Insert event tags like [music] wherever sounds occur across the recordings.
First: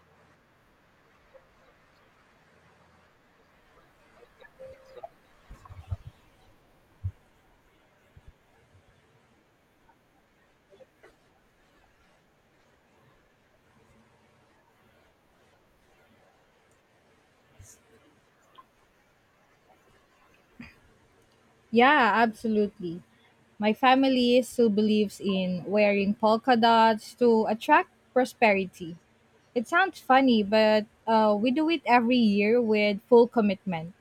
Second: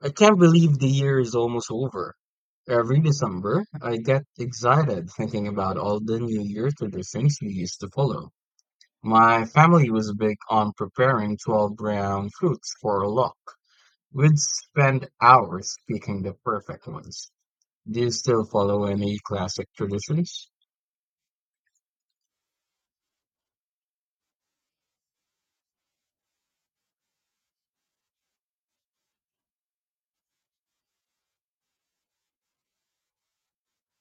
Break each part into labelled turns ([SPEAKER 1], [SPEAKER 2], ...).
[SPEAKER 1] I can't believe the year is almost over. Every December, I get excited thinking about all the New Year traditions we used to follow. My family was big on preparing 12 brown fruits for luck. We'd spend hours picking the perfect ones. Do you still follow any classic traditions?
[SPEAKER 2] Yeah, absolutely. My family still believes in wearing polka dots to attract prosperity. It sounds funny, but we do it every year with full commitment.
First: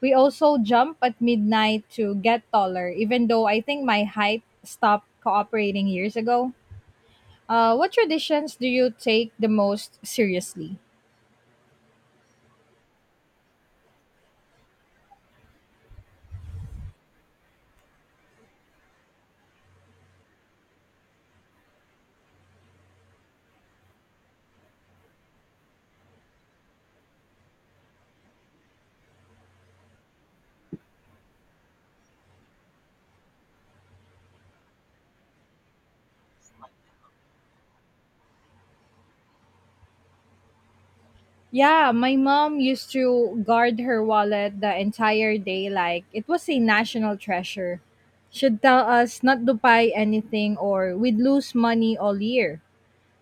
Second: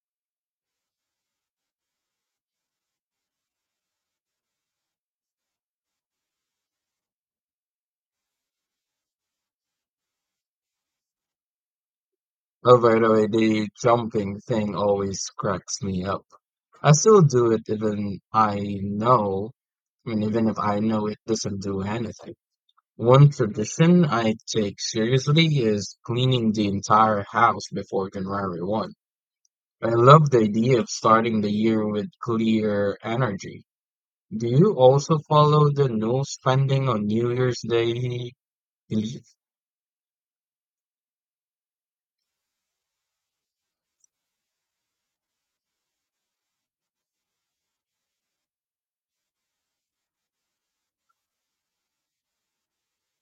[SPEAKER 2] We also jump at midnight to get taller, even though I think my height stopped cooperating years ago. What traditions do you take the most seriously?
[SPEAKER 1] Oh, by the way, the jumping thing always cracks me up. I still do it even I know, I mean, even if I know it doesn't do anything. One tradition I take seriously is cleaning the entire house before January 1st. I love the idea of starting the year with clear energy. Do you also follow the no spending on New Year's Day? Eve?
[SPEAKER 2] Yeah, my mom used to guard her wallet the entire day like it was a national treasure. She'd tell us not to buy anything or we'd lose money all year.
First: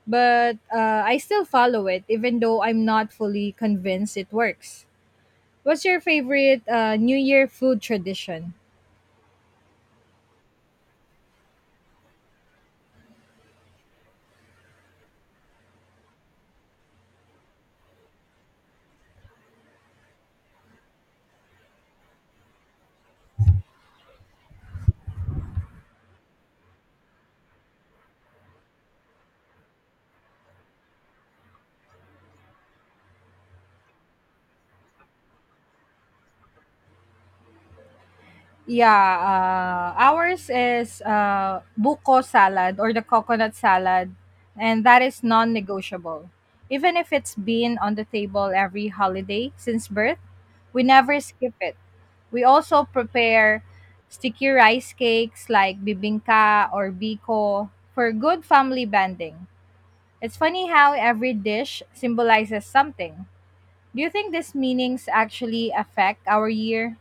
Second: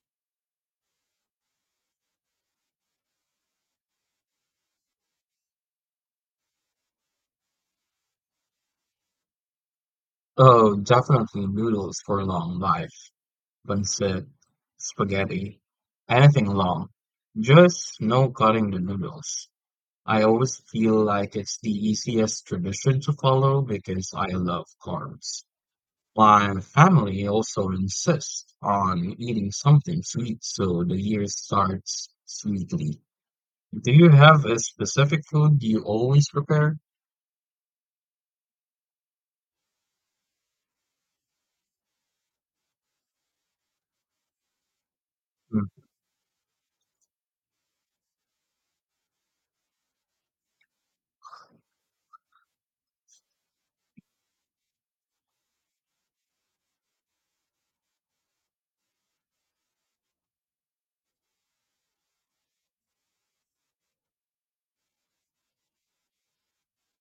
[SPEAKER 2] But I still follow it even though I'm not fully convinced it works. What's your favorite New Year food tradition?
[SPEAKER 1] Oh, definitely noodles for long life, pancit, spaghetti, anything long. Just no cutting the noodles. I always feel like it's the easiest tradition to follow because I love carbs. My family also insists on eating something sweet, so the year starts sweetly. Do you have a specific food you always prepare?
[SPEAKER 2] Yeah, ours is buko salad or the coconut salad, and that is
[SPEAKER 1] Hmm.
[SPEAKER 2] non-negotiable. Even if it's been on the table every holiday since birth, we never skip it. We also prepare sticky rice cakes like bibingka or biko for good family bonding. It's funny how every dish symbolizes something. Do you think these meanings actually affect our year?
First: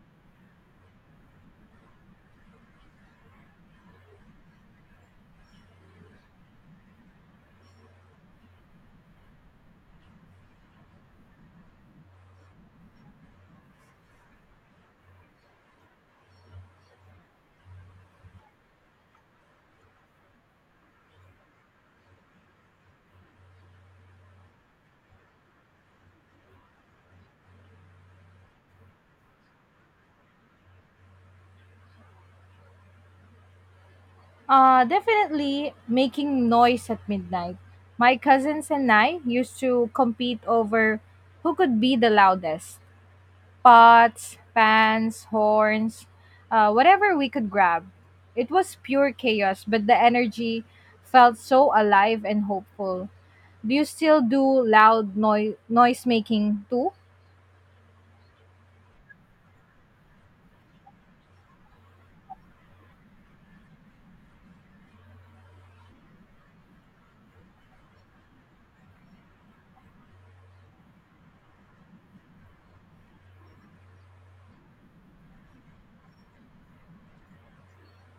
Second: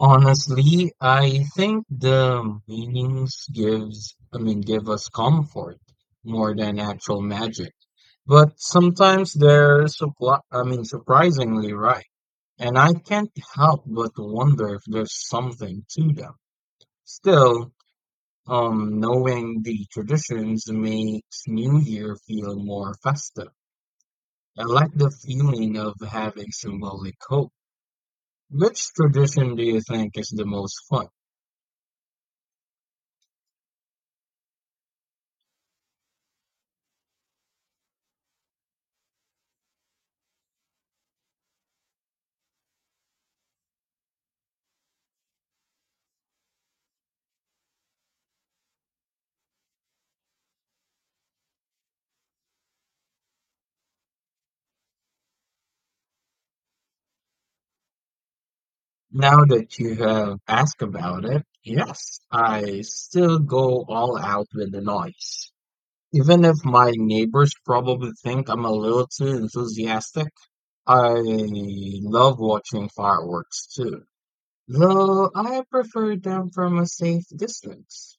[SPEAKER 1] Honestly, I think the meanings gives, I mean, give us comfort more than actual magic. But sometimes they're surprisingly right, and I can't help but wonder if there's something to them. Still, knowing the traditions makes New Year feel more festive. I like the feeling of having symbolic hope. Which tradition do you think is the most fun?
[SPEAKER 2] Definitely making noise at midnight. My cousins and I used to compete over who could be the loudest: pots, pans, horns, whatever we could grab. It was pure chaos, but the energy felt so alive and hopeful. Do you still do loud noise making too?
[SPEAKER 1] Now that you have asked about it, yes, I still go all out with the noise. Even if my neighbors probably think I'm a little too enthusiastic, I love watching fireworks too, though I prefer them from a safe distance.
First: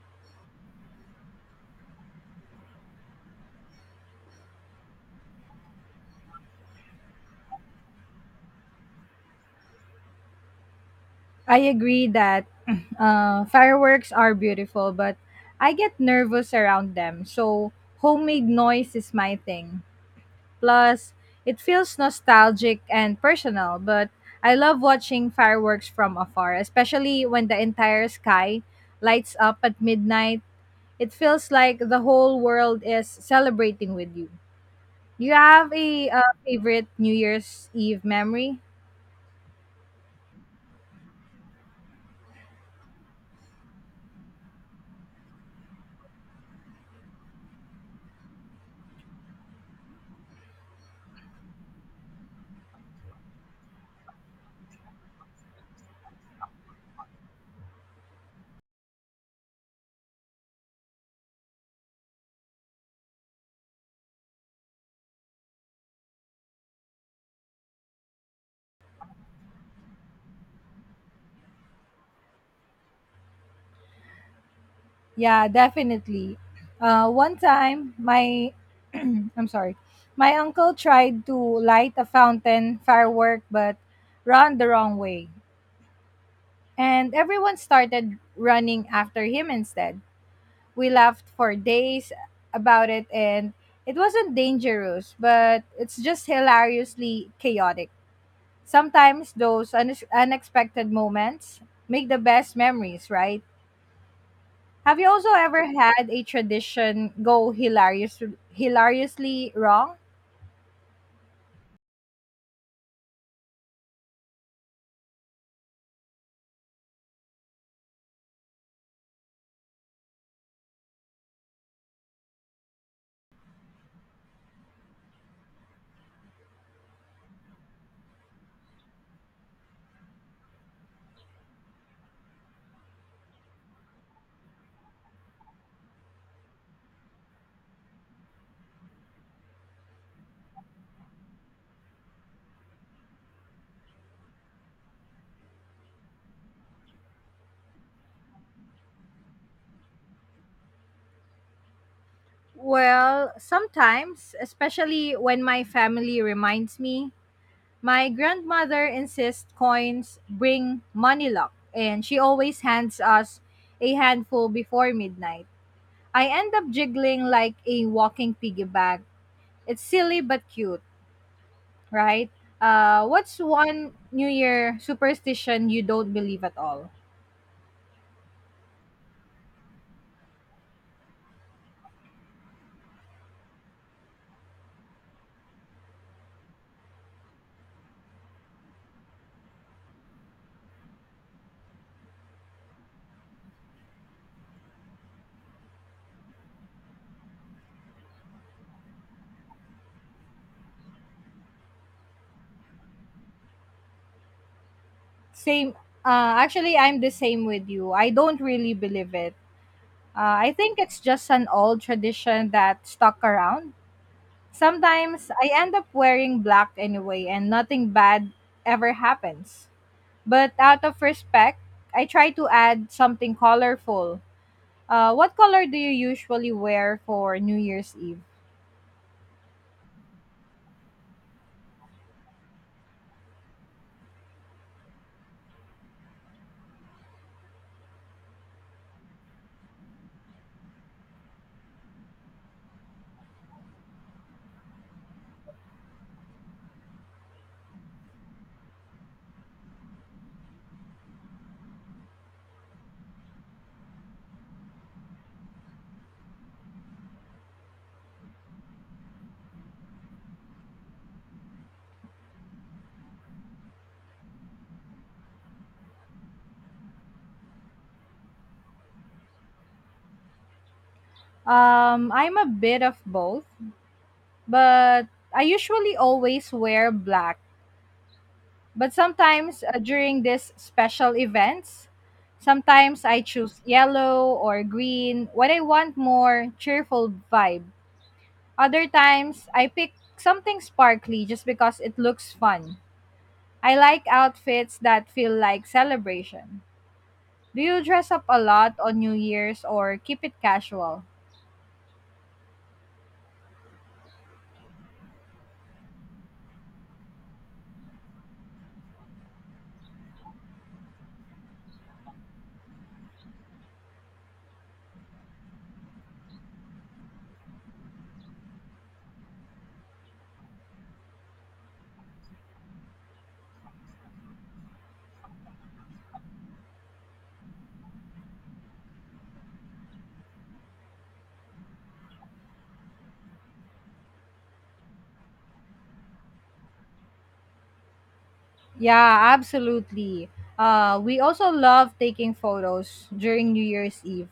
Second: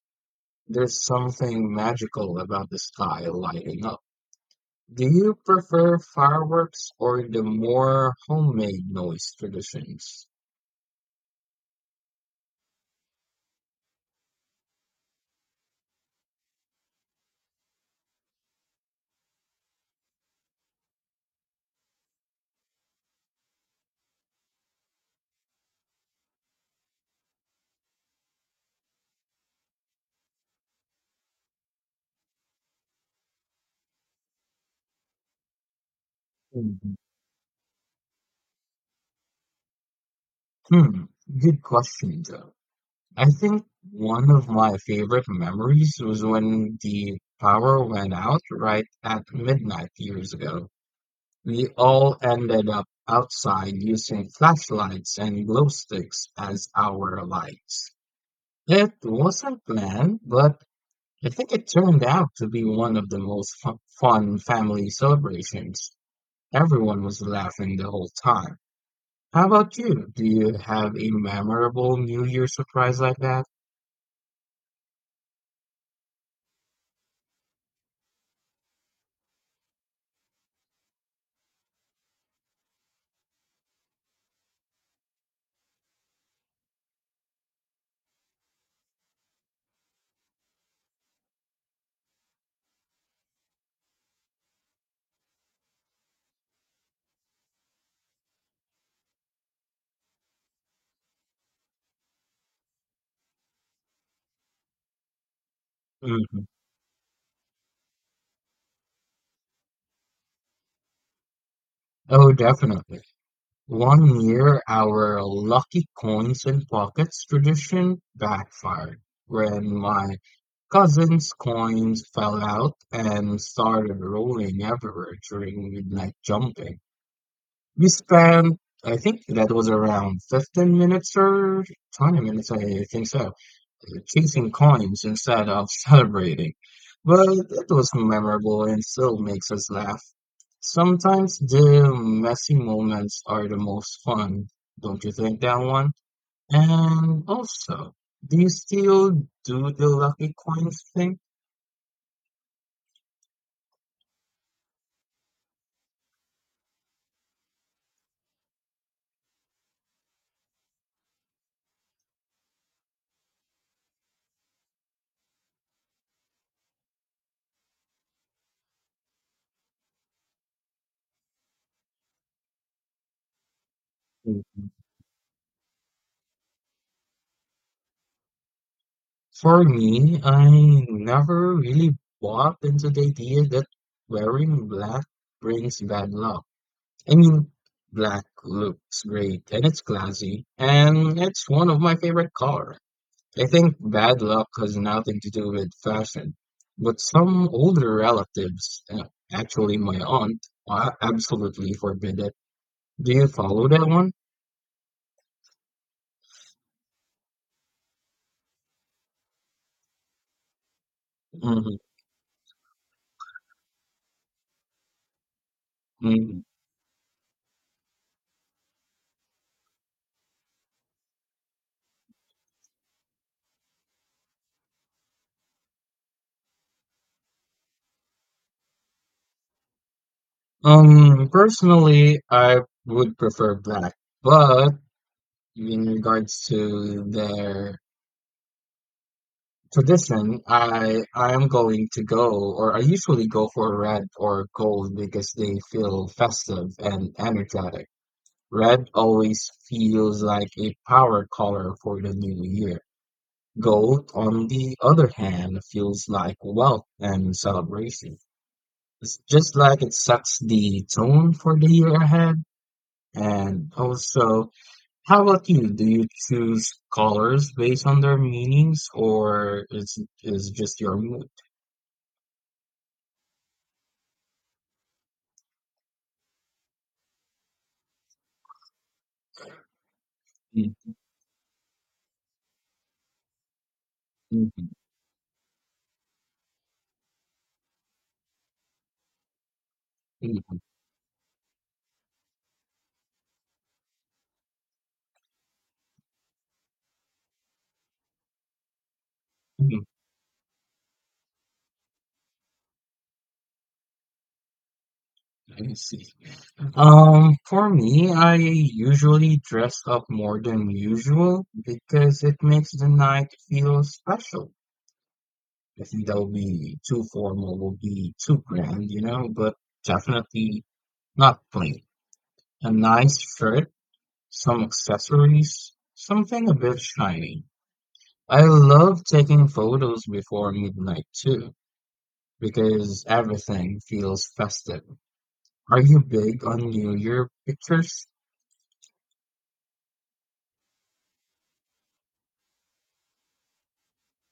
[SPEAKER 1] There's something magical about the sky lighting up. Do you prefer fireworks or the more homemade noise traditions?
[SPEAKER 2] I agree that [clears throat] fireworks are beautiful, but I get nervous around them. So homemade noise is my thing. Plus, it feels nostalgic and personal, but I love watching fireworks from afar, especially when the entire sky lights up at midnight. It feels like the whole world is celebrating with you. Do you have a favorite
[SPEAKER 1] Mhm.
[SPEAKER 2] New Year's Eve memory?
[SPEAKER 1] Hmm, good question though. I think one of my favorite memories was when the power went out right at midnight years ago. We all ended up outside using flashlights and glow sticks as our lights. It wasn't planned, but I think it turned out to be one of the most fun family celebrations. Everyone was laughing the whole time. How about you? Do you have a memorable New Year surprise like that?
[SPEAKER 2] Yeah, definitely. One time, my I'm sorry. My uncle tried to light a fountain firework but ran the wrong way. And everyone started running after him instead. We laughed for days about it, and it wasn't dangerous, but it's just hilariously chaotic. Sometimes those unexpected moments make the best memories, right? Have you also ever had a
[SPEAKER 1] Mhm.
[SPEAKER 2] tradition go hilariously wrong?
[SPEAKER 1] Oh, definitely. One year, our lucky coins and pockets tradition backfired when my cousin's coins fell out and started rolling everywhere during midnight jumping. We spent, I think that was around 15 minutes or 20 minutes, I think so, chasing coins instead of [laughs] celebrating. But it was memorable and still makes us laugh. Sometimes the messy moments are the most fun, don't you think that one? And also, do you still do the lucky coins thing?
[SPEAKER 2] Well, sometimes, especially when my family reminds me, my grandmother insists coins bring money luck, and she always hands us a handful before midnight. I end up jiggling like a walking piggy bank. It's silly but cute, right? What's one New Year superstition you don't believe at all?
[SPEAKER 1] For me, I never really bought into the idea that wearing black brings bad luck. I mean, black looks great and it's classy, and it's one of my favorite colors. I think bad luck has nothing to do with fashion, but some older relatives, actually my aunt, absolutely forbid it. Do you follow that one?
[SPEAKER 2] Same. Actually, I'm the same with you. I don't really believe it. I think it's just an
[SPEAKER 1] Hmm.
[SPEAKER 2] old tradition that stuck around. Sometimes I end up
[SPEAKER 1] Hmm.
[SPEAKER 2] wearing black anyway and nothing bad ever happens. But out of respect, I try to add something colorful. What color do you usually wear for New Year's Eve?
[SPEAKER 1] Personally, I would prefer black, but in regards to their tradition, I am going to go, or I usually go for red or gold because they feel festive and energetic. Red always feels like a power color for the new year. Gold, on the other hand, feels like wealth and celebration. It's just like it sets the tone for the year ahead, and also, how about you? Do you choose colors based on their meanings, or is just your mood?
[SPEAKER 2] I'm a bit of both, but I usually always wear black. But sometimes during these
[SPEAKER 1] Mm.
[SPEAKER 2] special events, sometimes I choose yellow or
[SPEAKER 1] Mm.
[SPEAKER 2] green when I want more cheerful vibe. Other times, I pick
[SPEAKER 1] Mm.
[SPEAKER 2] something sparkly just because it looks fun. I like outfits that feel like celebration. Do you dress up a lot on New Year's
[SPEAKER 1] Mm,
[SPEAKER 2] or keep it casual?
[SPEAKER 1] I see. For me, I usually dress up more than usual because it makes the night feel special. I think that would be too formal, would be too grand, you know, but definitely not plain. A nice shirt, some accessories, something a bit shiny. I love taking photos before midnight too, because everything feels festive. Are you big on New Year pictures?
[SPEAKER 2] Yeah, absolutely. We also love taking photos during New Year's Eve.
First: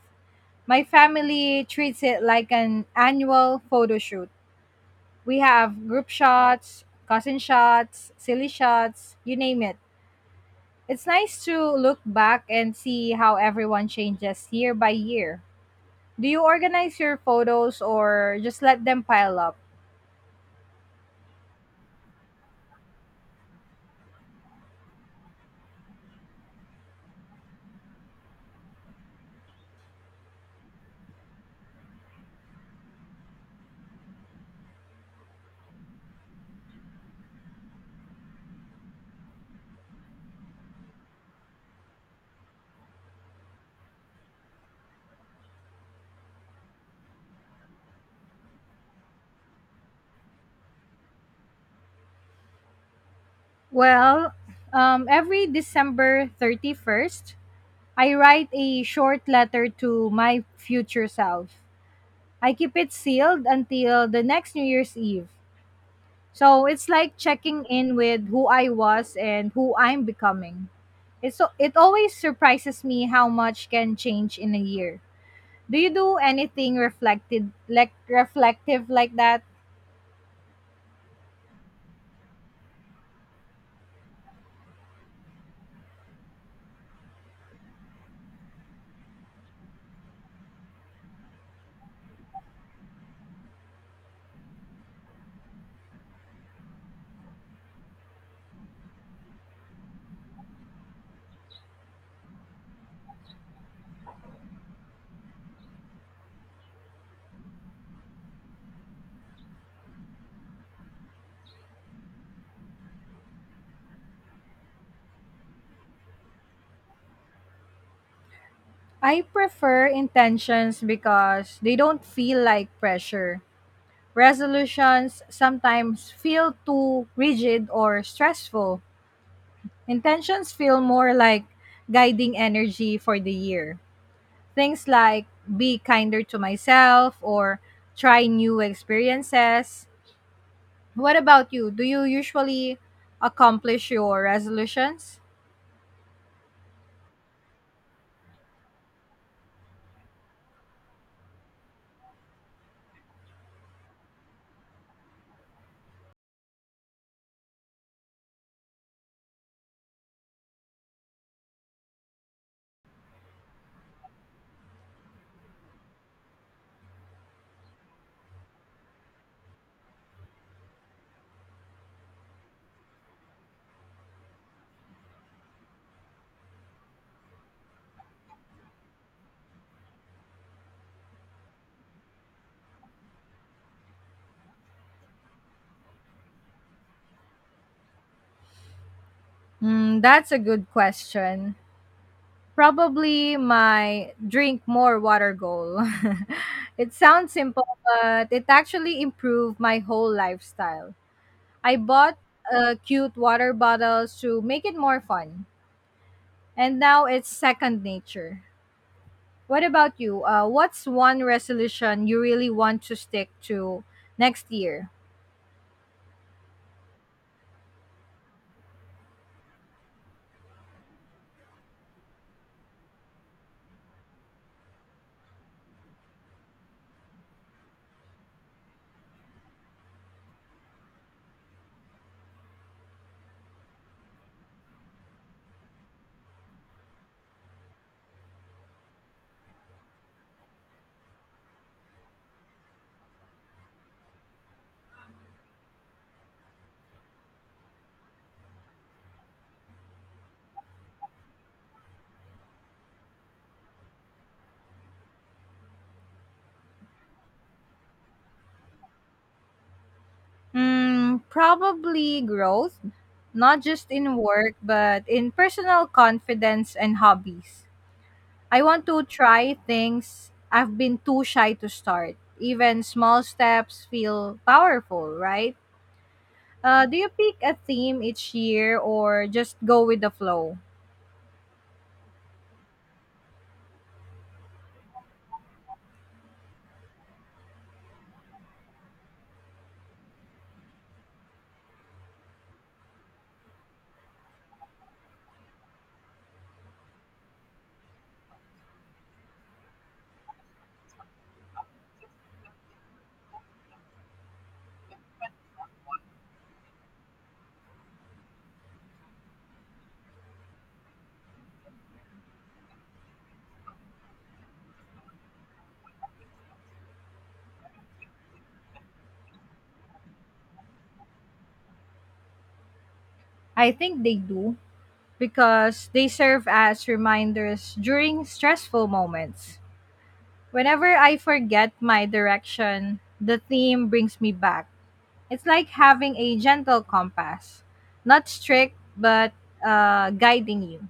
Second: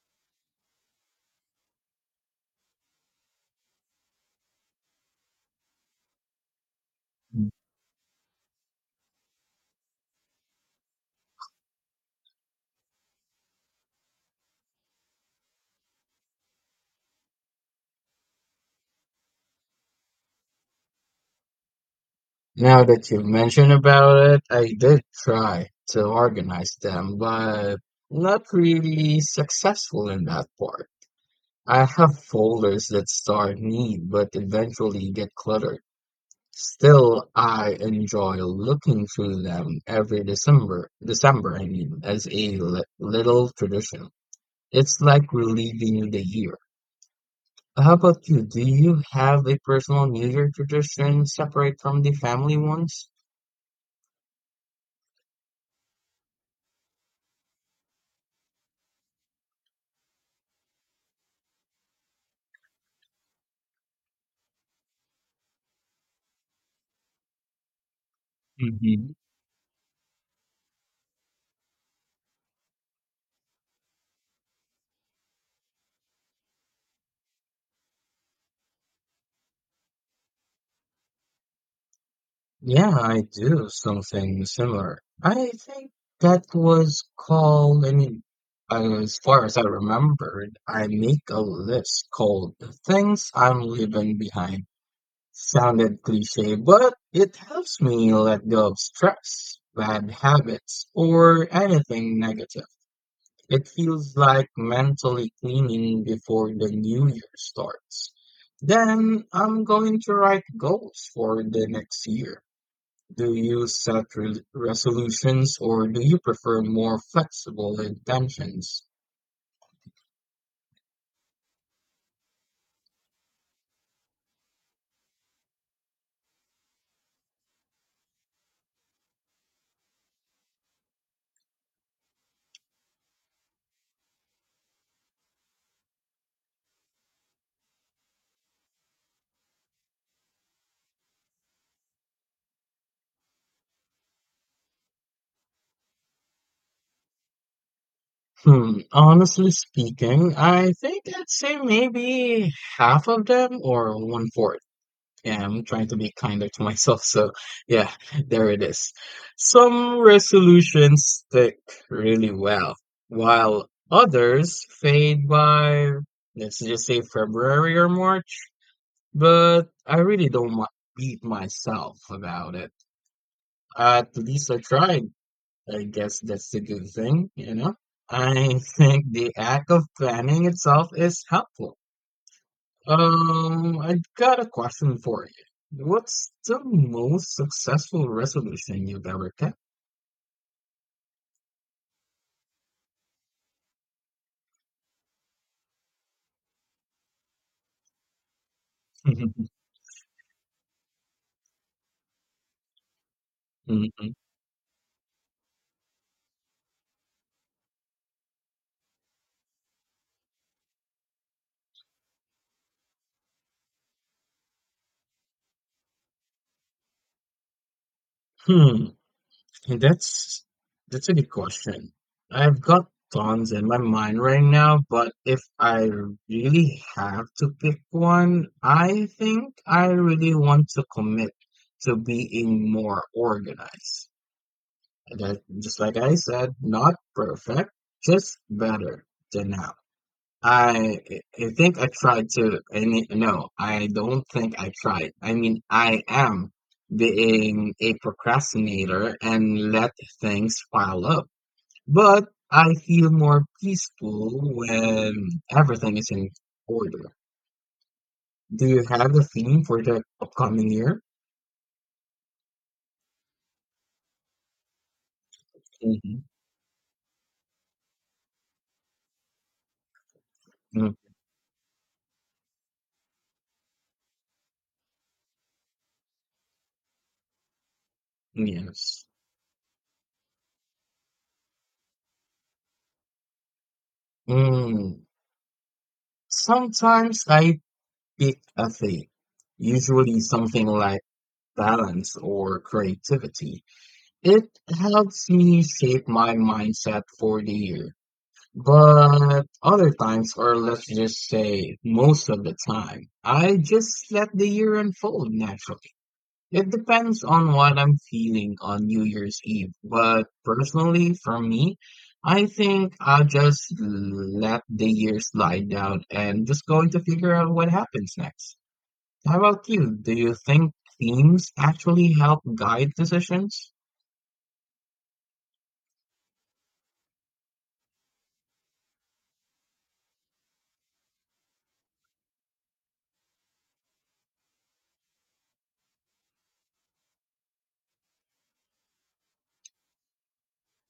[SPEAKER 2] My family treats it like an annual photo shoot. We have group shots, cousin shots, silly shots, you name it. It's nice to look back and see how everyone changes year by year. Do you organize your photos or just let them pile up?
[SPEAKER 1] Now that you've mentioned about it, I did try to organize them, but not really successful in that part. I have folders that start neat but eventually get cluttered. Still, I enjoy looking through them every as a little tradition. It's like relieving the year. How about you? Do you have a personal New Year tradition separate from the family ones?
[SPEAKER 2] Well, every December 31st, I write a short letter to my future self. I keep it sealed until the next New Year's Eve. So it's like checking in with who I
[SPEAKER 1] Mhm.
[SPEAKER 2] was and who I'm becoming. It always surprises me how much can change in a year. Do you do anything reflected like reflective like that?
[SPEAKER 1] Yeah, I do something similar. I think that was called, I mean, as far as I remembered, I make a list called Things I'm Leaving Behind. Sounded cliche, but it helps me let go of stress, bad habits, or anything negative. It feels like mentally cleaning before the new year starts. Then I'm going to write goals for the next year. Do you set resolutions or do you prefer more flexible intentions?
[SPEAKER 2] I prefer intentions because they don't feel like pressure. Resolutions sometimes feel too rigid or stressful. Intentions feel more like guiding energy for the year. Things like be kinder to myself or try new experiences. What about you? Do you usually accomplish your resolutions?
[SPEAKER 1] Hmm, honestly speaking, I think I'd say maybe half of them or one fourth. Yeah, I'm trying to be kinder to myself. So, yeah, there it is. Some resolutions stick really well, while others fade by, let's just say February or March. But I really don't want beat myself about it. At least I tried. I guess that's the good thing, you know? I [laughs] think the act of planning itself is helpful. I got a question for you. What's the most successful resolution you've ever kept?
[SPEAKER 2] Hmm, that's a good question. Probably my drink more water goal. [laughs] It sounds simple, but it actually
[SPEAKER 1] [laughs]
[SPEAKER 2] improved my whole lifestyle. I bought cute water
[SPEAKER 1] Mhm.
[SPEAKER 2] bottles to make it more fun, and now it's second nature. What about you? What's one resolution you really want to stick to next year?
[SPEAKER 1] Hmm. That's that's a good question. I've got tons in my mind right now, but if I really have to pick one, I think I really want to commit to being more organized. That, just like I said, not perfect, just better than now. I I think I tried to, and it- no, I don't think I tried. I mean, I am being a procrastinator and let things pile up. But I feel more peaceful when everything is in order. Do you have a theme for the upcoming year?
[SPEAKER 2] Mm, probably growth, not just in work, but in personal
[SPEAKER 1] Hmm.
[SPEAKER 2] confidence and hobbies. I want to try things I've been
[SPEAKER 1] Mm.
[SPEAKER 2] too shy to start. Even small steps feel powerful, right? Do you pick a theme each year
[SPEAKER 1] Yes.
[SPEAKER 2] or just go with the flow?
[SPEAKER 1] Mm. Sometimes I pick a theme, usually something like balance or creativity. It helps me shape my mindset for the year. But other times, or let's just say most of the time, I just let the year unfold naturally. It depends on what I'm feeling on New Year's Eve. But personally, for me, I think I'll just let the year slide down and just going to figure out what happens next. How about you? Do you think themes actually help guide
[SPEAKER 2] I
[SPEAKER 1] decisions?
[SPEAKER 2] think they do because they serve as reminders during stressful moments. Whenever I forget my direction, the theme brings me back. It's like having a gentle compass, not strict, but guiding you.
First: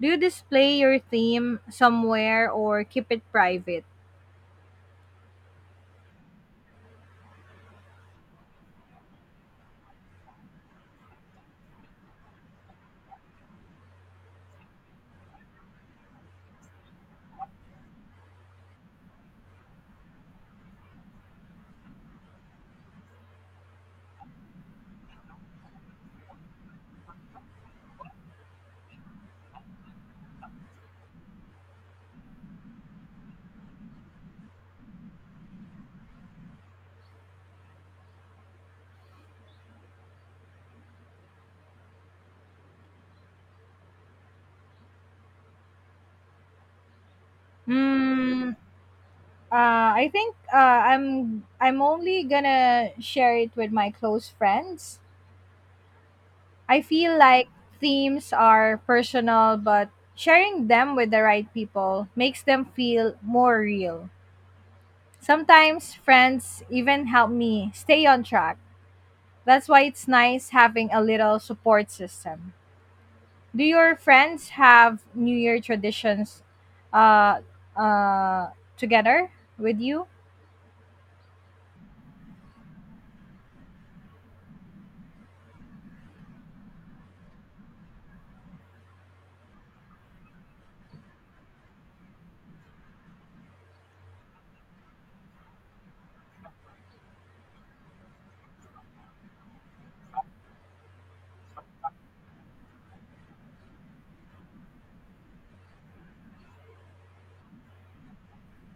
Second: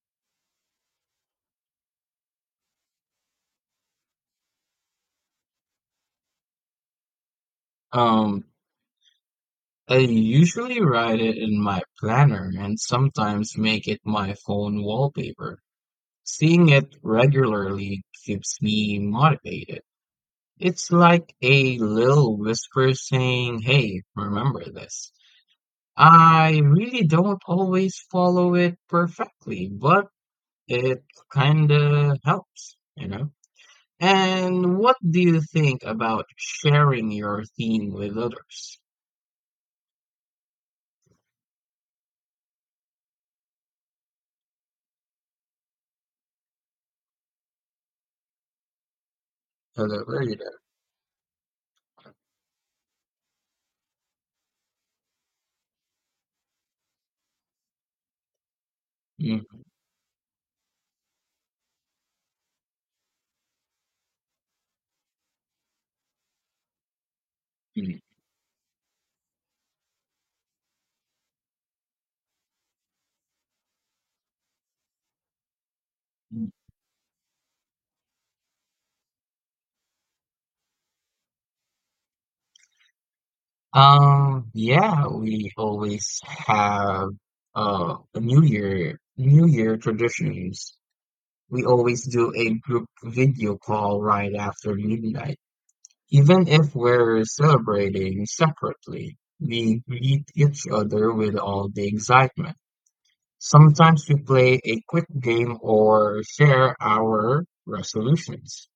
[SPEAKER 2] Do you display your theme somewhere or keep it private?
[SPEAKER 1] Um, I usually write it in my planner and sometimes make it my phone wallpaper. Seeing it regularly keeps me motivated. It's like a little whisper saying, hey, remember this. I really don't always follow it perfectly, but it kinda helps, you know? And what do you think about sharing your theme with others?
[SPEAKER 2] Hmm. Uh,
[SPEAKER 1] Hello,
[SPEAKER 2] I
[SPEAKER 1] where are
[SPEAKER 2] think
[SPEAKER 1] you
[SPEAKER 2] I'm only gonna share it with my close friends. I feel like themes are
[SPEAKER 1] there?
[SPEAKER 2] personal, but sharing them with the right people makes them feel more real. Sometimes friends even help me
[SPEAKER 1] Mhm.
[SPEAKER 2] stay on track. That's why it's nice having a little support system. Do your friends have New Year traditions uh, uh, together with you?
[SPEAKER 1] Yeah, we always have a New Year traditions. We always do a group video call right after midnight. Even if we're celebrating separately, we greet each other with all the excitement. Sometimes we play a quick game or share our resolutions.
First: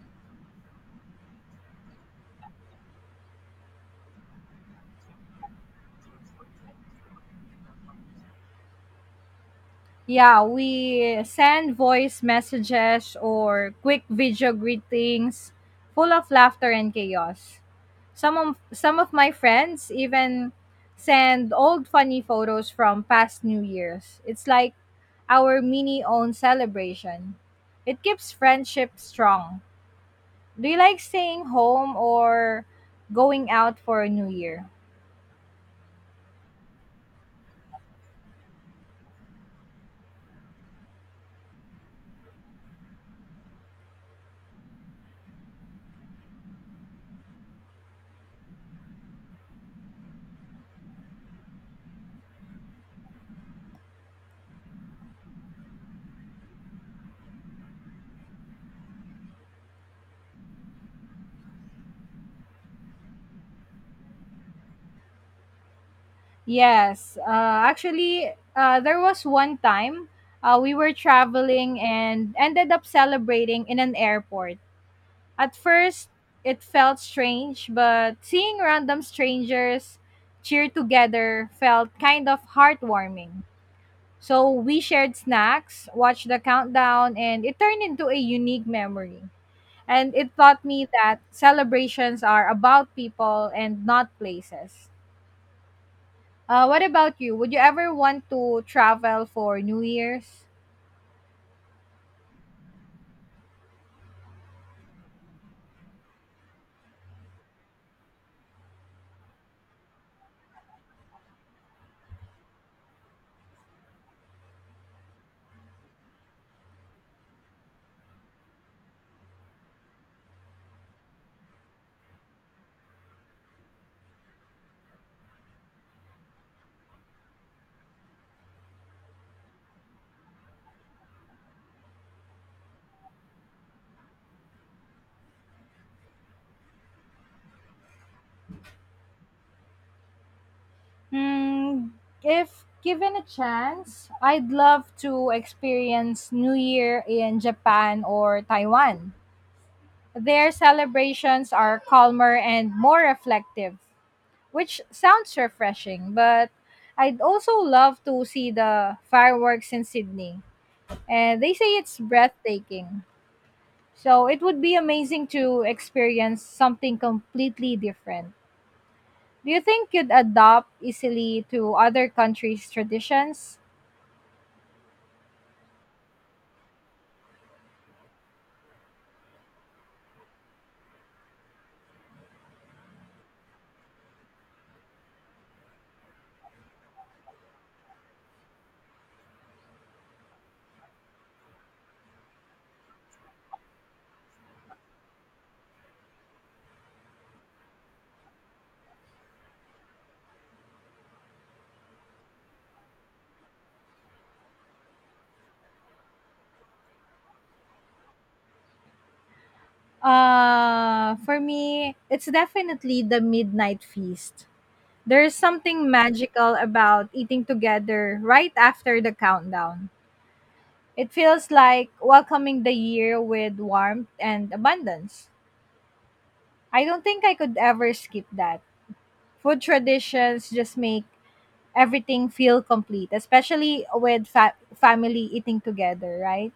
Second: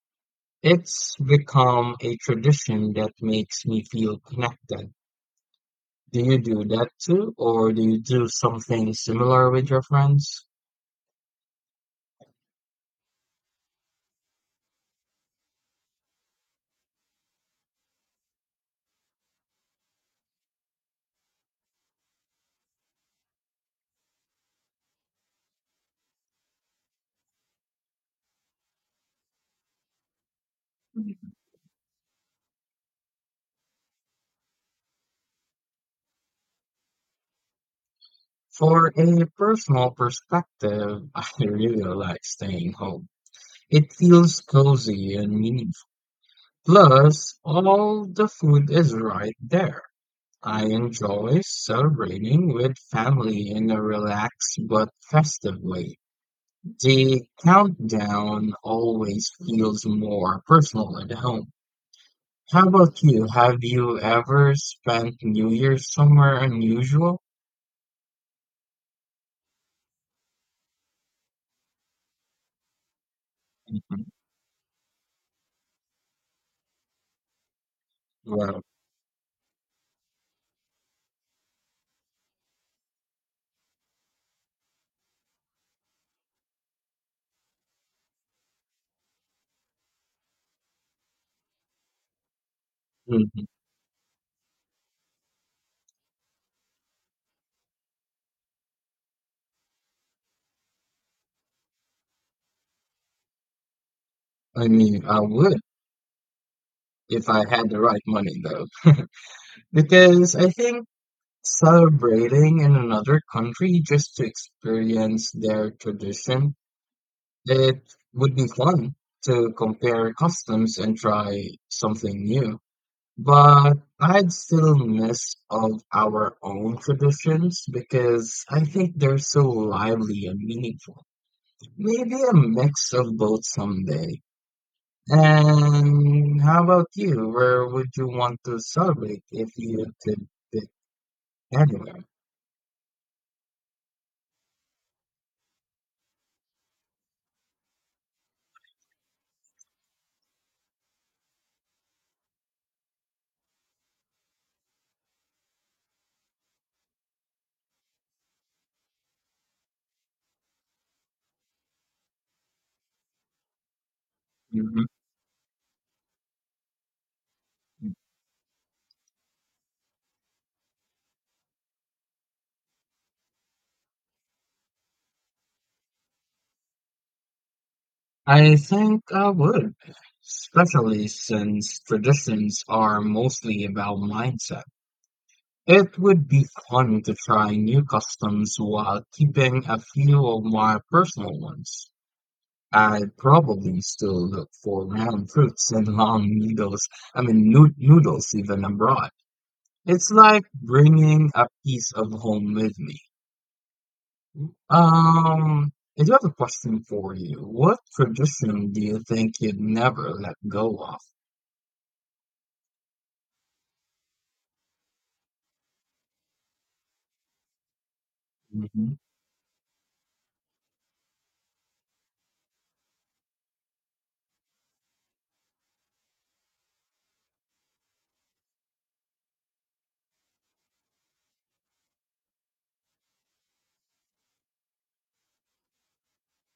[SPEAKER 1] It's become a tradition that makes me feel connected. Do you do that too, or do you do something similar with your
[SPEAKER 2] Yeah,
[SPEAKER 1] friends?
[SPEAKER 2] we send voice messages or quick video greetings full of laughter and chaos. Some of my friends even send old funny photos from past New Year's. It's like our mini own celebration. It keeps friendship strong. Do you like staying home or going out for New Year?
[SPEAKER 1] For a personal perspective, [laughs] I really like staying home. It feels cozy and meaningful. Plus, all the food is right there. I enjoy celebrating with family in a relaxed but festive way. The countdown always feels more personal at home. How about you? Have you ever spent New Year's somewhere
[SPEAKER 2] Yes,
[SPEAKER 1] unusual?
[SPEAKER 2] there was one time we were traveling and ended up celebrating in an
[SPEAKER 1] Mhm.
[SPEAKER 2] airport. At first, it felt strange, but seeing
[SPEAKER 1] Well,
[SPEAKER 2] random strangers cheer together felt kind of heartwarming. So we shared snacks, watched the countdown, and it turned into a unique memory. And it taught me that celebrations are about
[SPEAKER 1] mhm.
[SPEAKER 2] people and not places. What about you? Would you ever want to travel for New Year's?
[SPEAKER 1] I mean, I would if I had the right money, though. [laughs] Because I think celebrating in another country just to experience their tradition, it would be fun to compare customs and try something new. But I'd still miss of our own traditions because I think they're so lively and meaningful. Maybe a mix of both someday. And how about you? Where would you want to celebrate if you could pick
[SPEAKER 2] Hmm,
[SPEAKER 1] anywhere?
[SPEAKER 2] if given a chance, I'd love to experience New Year in Japan or Taiwan. Their celebrations are calmer and more reflective, which sounds refreshing, but I'd also love to see the fireworks in Sydney, and they say it's breathtaking. So it would be
[SPEAKER 1] Mhm.
[SPEAKER 2] amazing to experience something completely different. Do you think you'd adopt easily to other countries' traditions?
[SPEAKER 1] I think I would, especially since traditions are mostly about mindset. It would be fun to try new customs while keeping a few of my personal ones. I'd probably still look for round fruits and long needles, I mean, noodles even abroad. It's like bringing a piece of home with me. Um, I do have a question for you. What tradition do you think you'd never let go of?
[SPEAKER 2] For me, it's definitely the midnight feast. There's something magical about eating together right
[SPEAKER 1] Mhm.
[SPEAKER 2] after the countdown. It feels like welcoming the year with warmth and abundance. I don't think I could ever skip that. Food traditions just make everything feel complete, especially with family eating together, right?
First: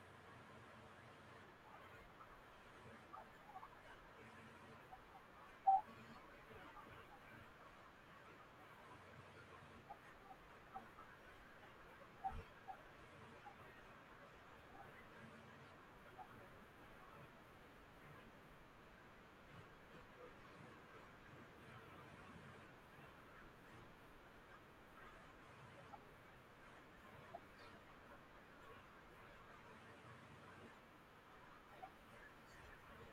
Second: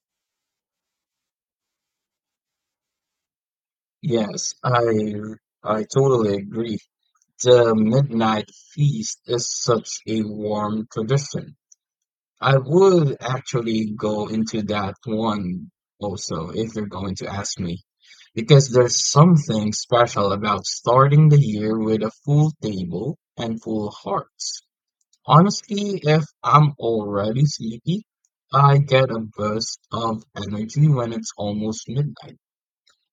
[SPEAKER 1] Yes, I totally agree. The midnight feast is such a warm tradition. I would actually go into that one also if you're going to ask me, because there's something special about starting the year with a full table and full hearts. Honestly, if I'm already sleepy, I get a burst of energy when it's almost midnight.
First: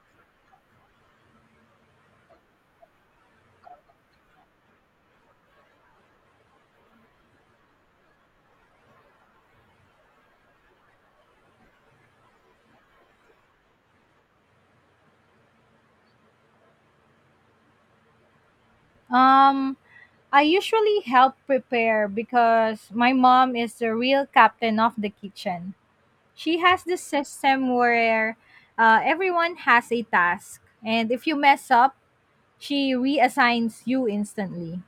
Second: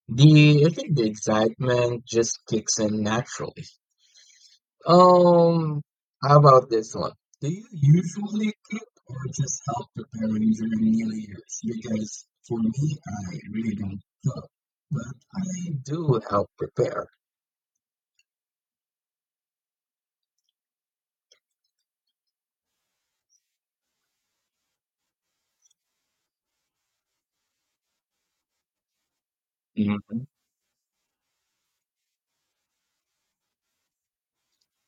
[SPEAKER 1] The I think the excitement just kicks in naturally. Um, how about this one? Do you usually cook or just help preparing during New Year's? Because for me, I really don't cook, but I do help prepare.
[SPEAKER 2] Um, I usually help prepare because my mom is the real captain of the kitchen. She has this system where everyone has a
[SPEAKER 1] Mhm.
[SPEAKER 2] task, and if you mess up, she reassigns you instantly.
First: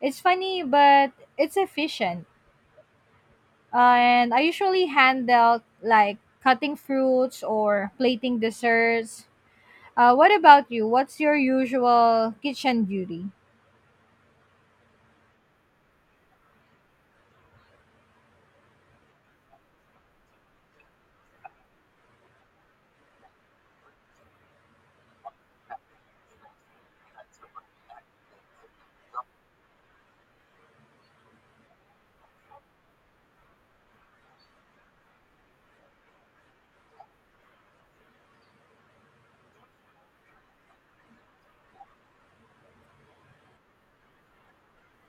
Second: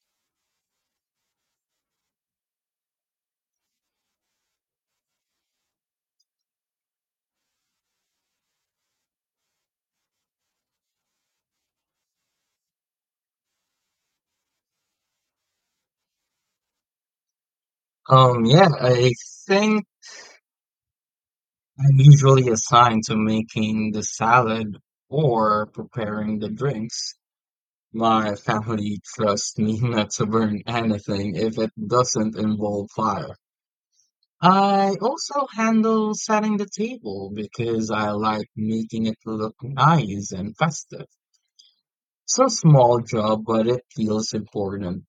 [SPEAKER 2] It's funny, but it's efficient. Uh, and I usually handle like cutting fruits or plating desserts. What about you? What's your usual kitchen duty?
[SPEAKER 1] Yeah, I think I'm usually assigned to making the salad or preparing the drinks. My family trusts me [laughs] not to burn anything if it doesn't involve fire. I also handle setting the table because I like making it look nice and festive. It's a small job, but it feels important.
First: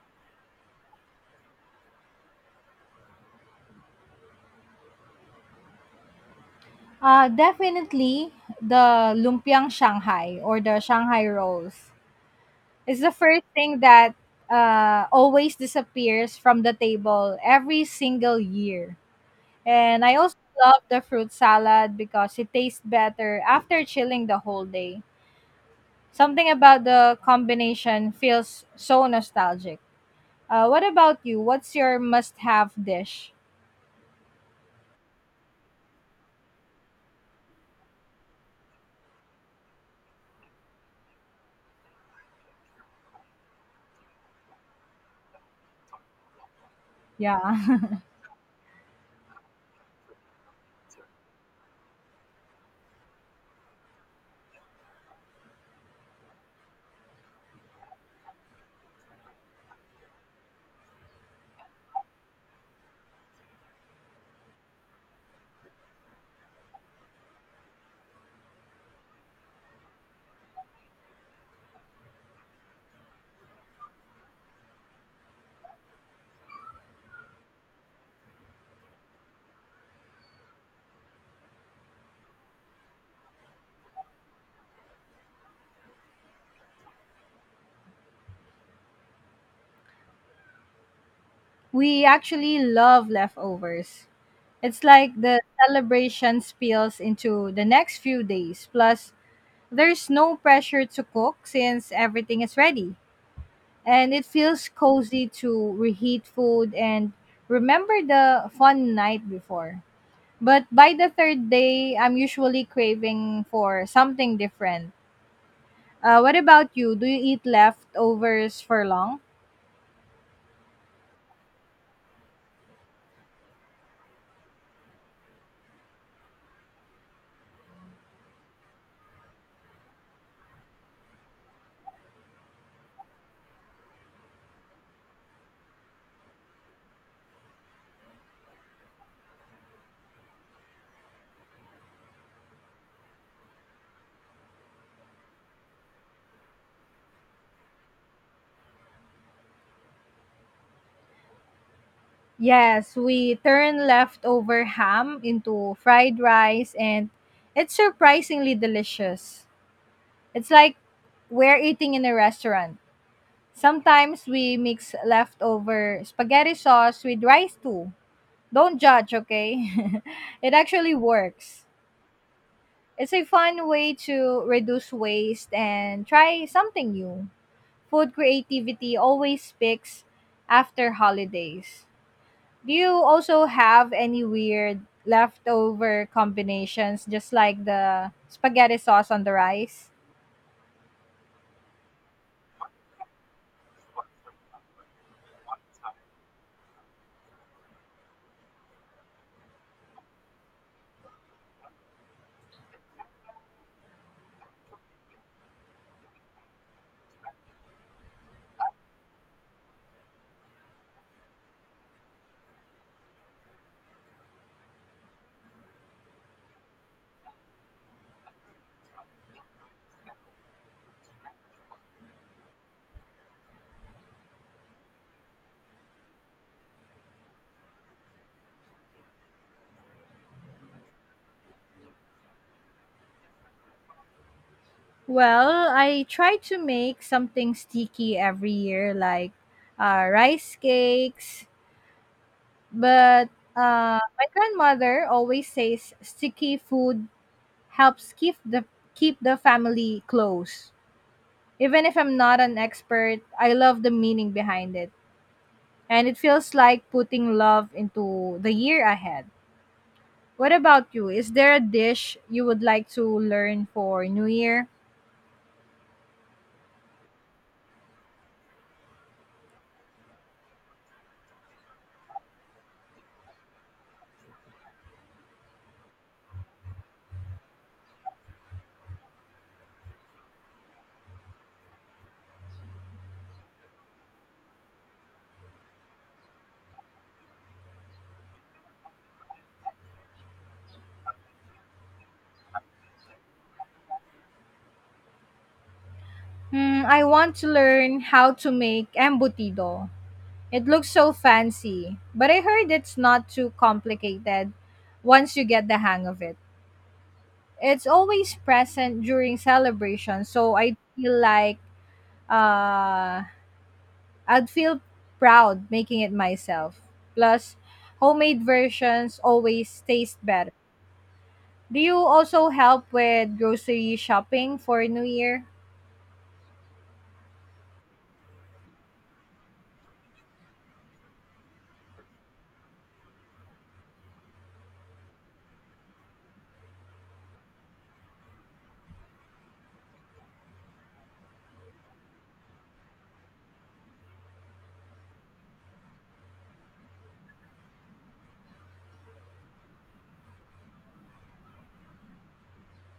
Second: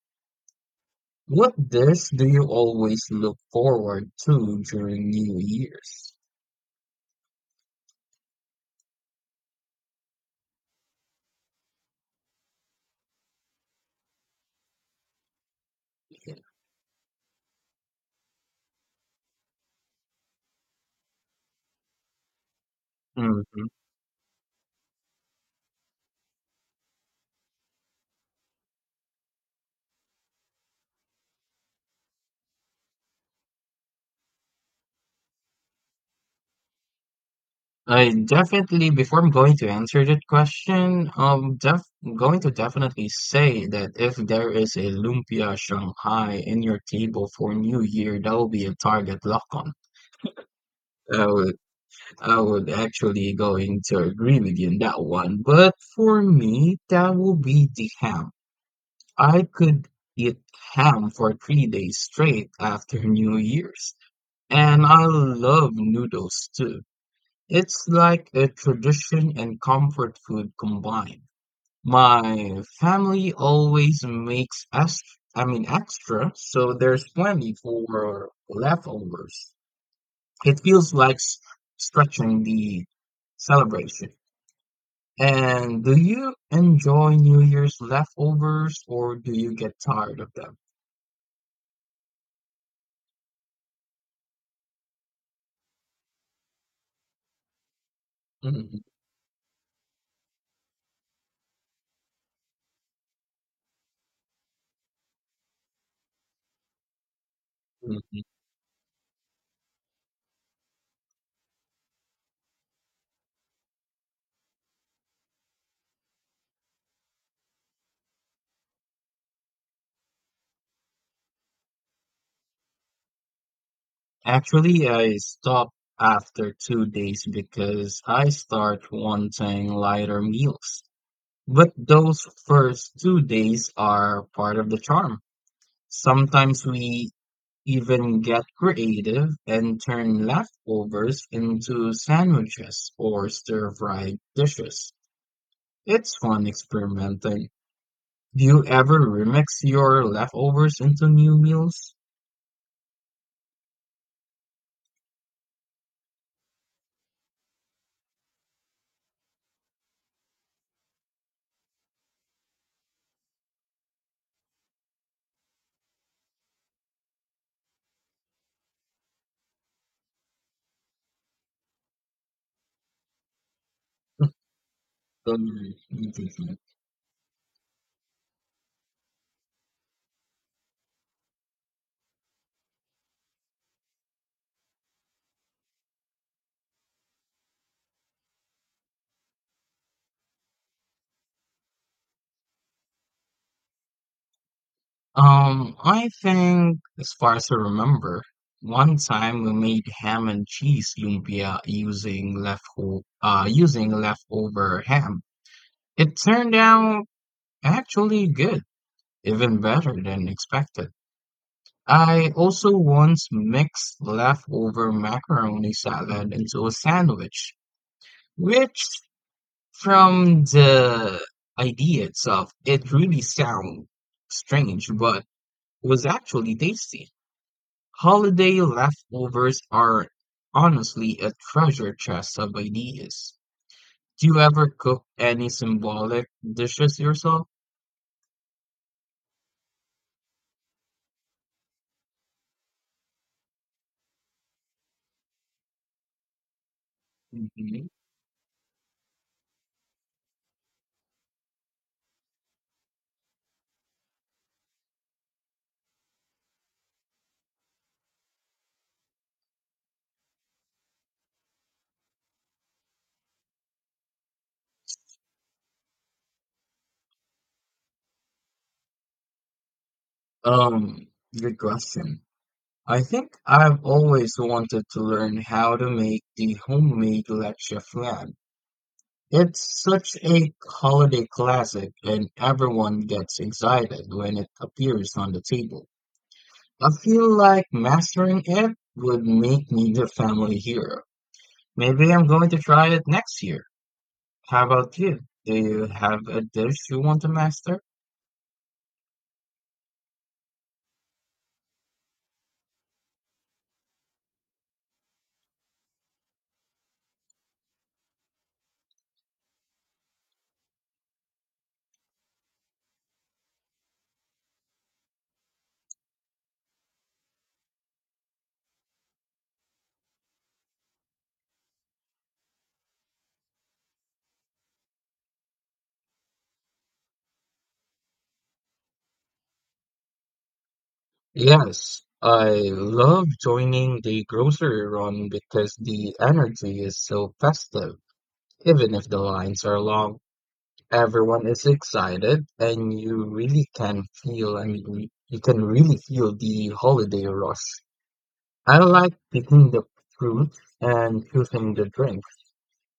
[SPEAKER 1] What dish do you always look forward to during New Year's?
[SPEAKER 2] Definitely the lumpiang Shanghai or the Shanghai rolls. It's the first thing that always disappears from the table every single year. And I also love the fruit salad because it tastes better
[SPEAKER 1] Mhm.
[SPEAKER 2] after chilling the whole day. Something about the combination feels so nostalgic. What about you? What's your must have dish?
[SPEAKER 1] I definitely, before I'm going to answer that question, I'm def going to definitely say that if there is a lumpia Shanghai in your table for New
[SPEAKER 2] Yeah. [laughs]
[SPEAKER 1] Year, that will be a target lock on. Uh, I would actually going to agree with you on that one. But for me, that would be the ham. I could eat ham for 3 days straight after New Year's. And I love noodles too. It's like a tradition and comfort food combined. My family always makes us, I mean, extra, so there's plenty for leftovers. It feels like stretching the celebration. And do you enjoy New Year's leftovers or do you get tired of them?
[SPEAKER 2] We actually love leftovers. It's like the celebration spills into the next few days.
[SPEAKER 1] Mhm,
[SPEAKER 2] Plus, there's no pressure to cook since everything is ready. And it feels cozy to reheat food and remember
[SPEAKER 1] mhm.
[SPEAKER 2] the fun night before. But by the third day, I'm usually craving for something different. What about you? Do you eat leftovers for long?
[SPEAKER 1] Actually, I stop after 2 days because I start wanting lighter meals. But those first 2 days are part of the charm. Sometimes we even get creative and turn leftovers into sandwiches or stir-fried dishes. It's fun experimenting. Do you ever remix your leftovers into new meals?
[SPEAKER 2] Yes, we turn leftover ham into fried rice and it's surprisingly delicious. It's like we're eating in a restaurant. Sometimes we mix leftover spaghetti sauce with rice too. Don't judge, okay? [laughs] It actually works. It's a fun way to reduce
[SPEAKER 1] Um,
[SPEAKER 2] waste
[SPEAKER 1] Let
[SPEAKER 2] and
[SPEAKER 1] me think.
[SPEAKER 2] try
[SPEAKER 1] Here.
[SPEAKER 2] something new. Food creativity always picks after holidays. Do you also have any weird leftover combinations just like the spaghetti sauce on the rice?
[SPEAKER 1] I think, as far as I remember, one time we made ham and cheese lumpia using leftover ham. It turned out actually good, even better than expected. I also once mixed leftover macaroni salad into a sandwich, which, from the idea itself, it really sounds strange, but was actually tasty. Holiday leftovers are honestly a treasure chest of ideas. Do you ever cook any
[SPEAKER 2] Well, I
[SPEAKER 1] symbolic
[SPEAKER 2] try to
[SPEAKER 1] dishes
[SPEAKER 2] make
[SPEAKER 1] yourself?
[SPEAKER 2] something sticky every year like rice cakes, but my grandmother always says sticky food
[SPEAKER 1] Mhm.
[SPEAKER 2] helps keep the family close. Even if I'm not an expert, I love the meaning behind it and it feels like putting love into the year ahead. What about you? Is there a dish you would like to learn for New Year?
[SPEAKER 1] Um, Good question. I think I've always wanted to learn how to make the homemade leche flan. It's such a holiday classic, and everyone gets excited when it appears on the table. I feel like mastering it would make me the family hero. Maybe I'm going to try it next year. How about you? Do you have a dish
[SPEAKER 2] Hmm,
[SPEAKER 1] you
[SPEAKER 2] I
[SPEAKER 1] want to
[SPEAKER 2] want to
[SPEAKER 1] master?
[SPEAKER 2] learn how to make embutido. It looks so fancy, but I heard it's not too complicated once you get the hang of it. It's always present during celebration, so I feel like uh, I'd feel proud making it myself. Plus, homemade versions always taste better. Do you also help with grocery shopping for New Year?
[SPEAKER 1] Yes, I love joining the grocery run because the energy is so festive, even if the lines are long. Everyone is excited, and you really can feel, I mean, you can really feel the holiday rush. I like picking the fruit and choosing the drink.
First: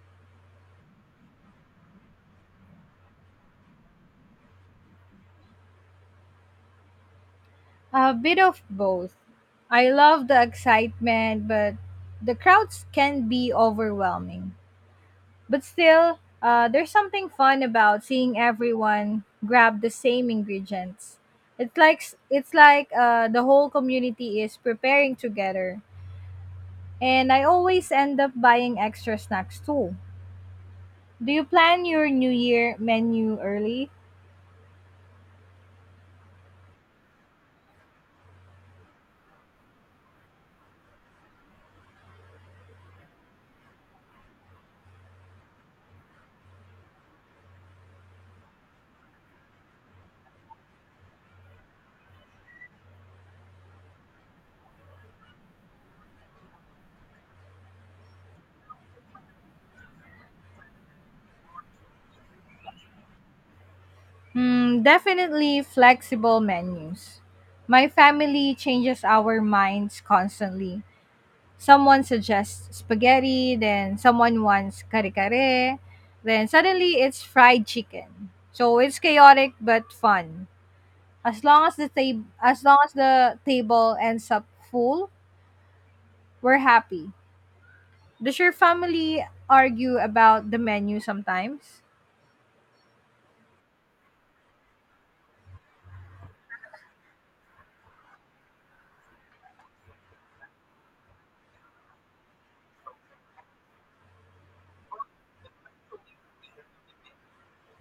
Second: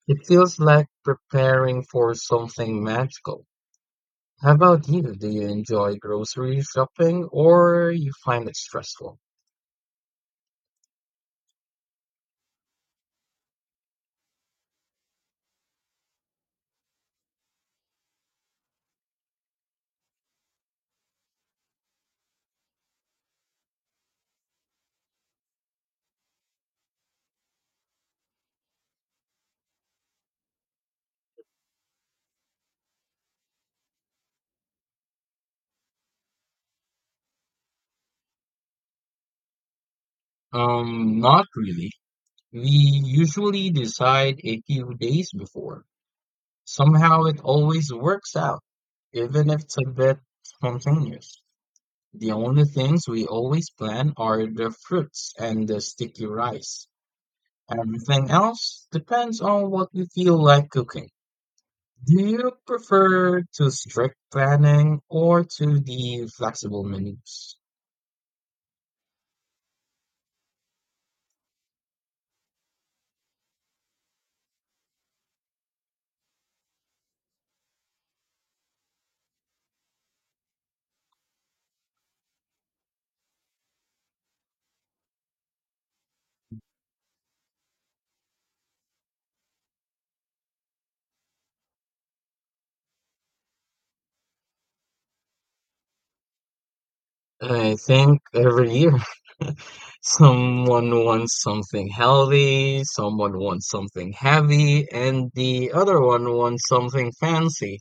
[SPEAKER 1] It feels like preparing for something magical. How about you? Do you enjoy grocery shopping or you
[SPEAKER 2] A bit
[SPEAKER 1] find it
[SPEAKER 2] of both.
[SPEAKER 1] stressful?
[SPEAKER 2] I love the excitement, but the crowds can be overwhelming. But still, there's something fun about seeing everyone grab the same ingredients. It's like it's like the whole community is preparing together, and I always end up buying extra snacks too. Do you plan your New Year menu early?
[SPEAKER 1] Not really. We usually decide a few days before. Somehow it always works out, even if it's a bit spontaneous. The only things we always plan are the fruits and the sticky rice. Everything else depends on what we feel like cooking. Do you prefer to strict planning or
[SPEAKER 2] Definitely
[SPEAKER 1] to the
[SPEAKER 2] flexible
[SPEAKER 1] flexible
[SPEAKER 2] menus.
[SPEAKER 1] menus?
[SPEAKER 2] My family changes our minds constantly. Someone suggests spaghetti, then someone wants kare kare, then suddenly it's fried chicken. So it's chaotic but fun. As long as the table ends up full, we're happy. Does your family argue about the menu sometimes?
[SPEAKER 1] I think every year [laughs] someone wants something healthy, someone wants something heavy, and the other one wants something fancy.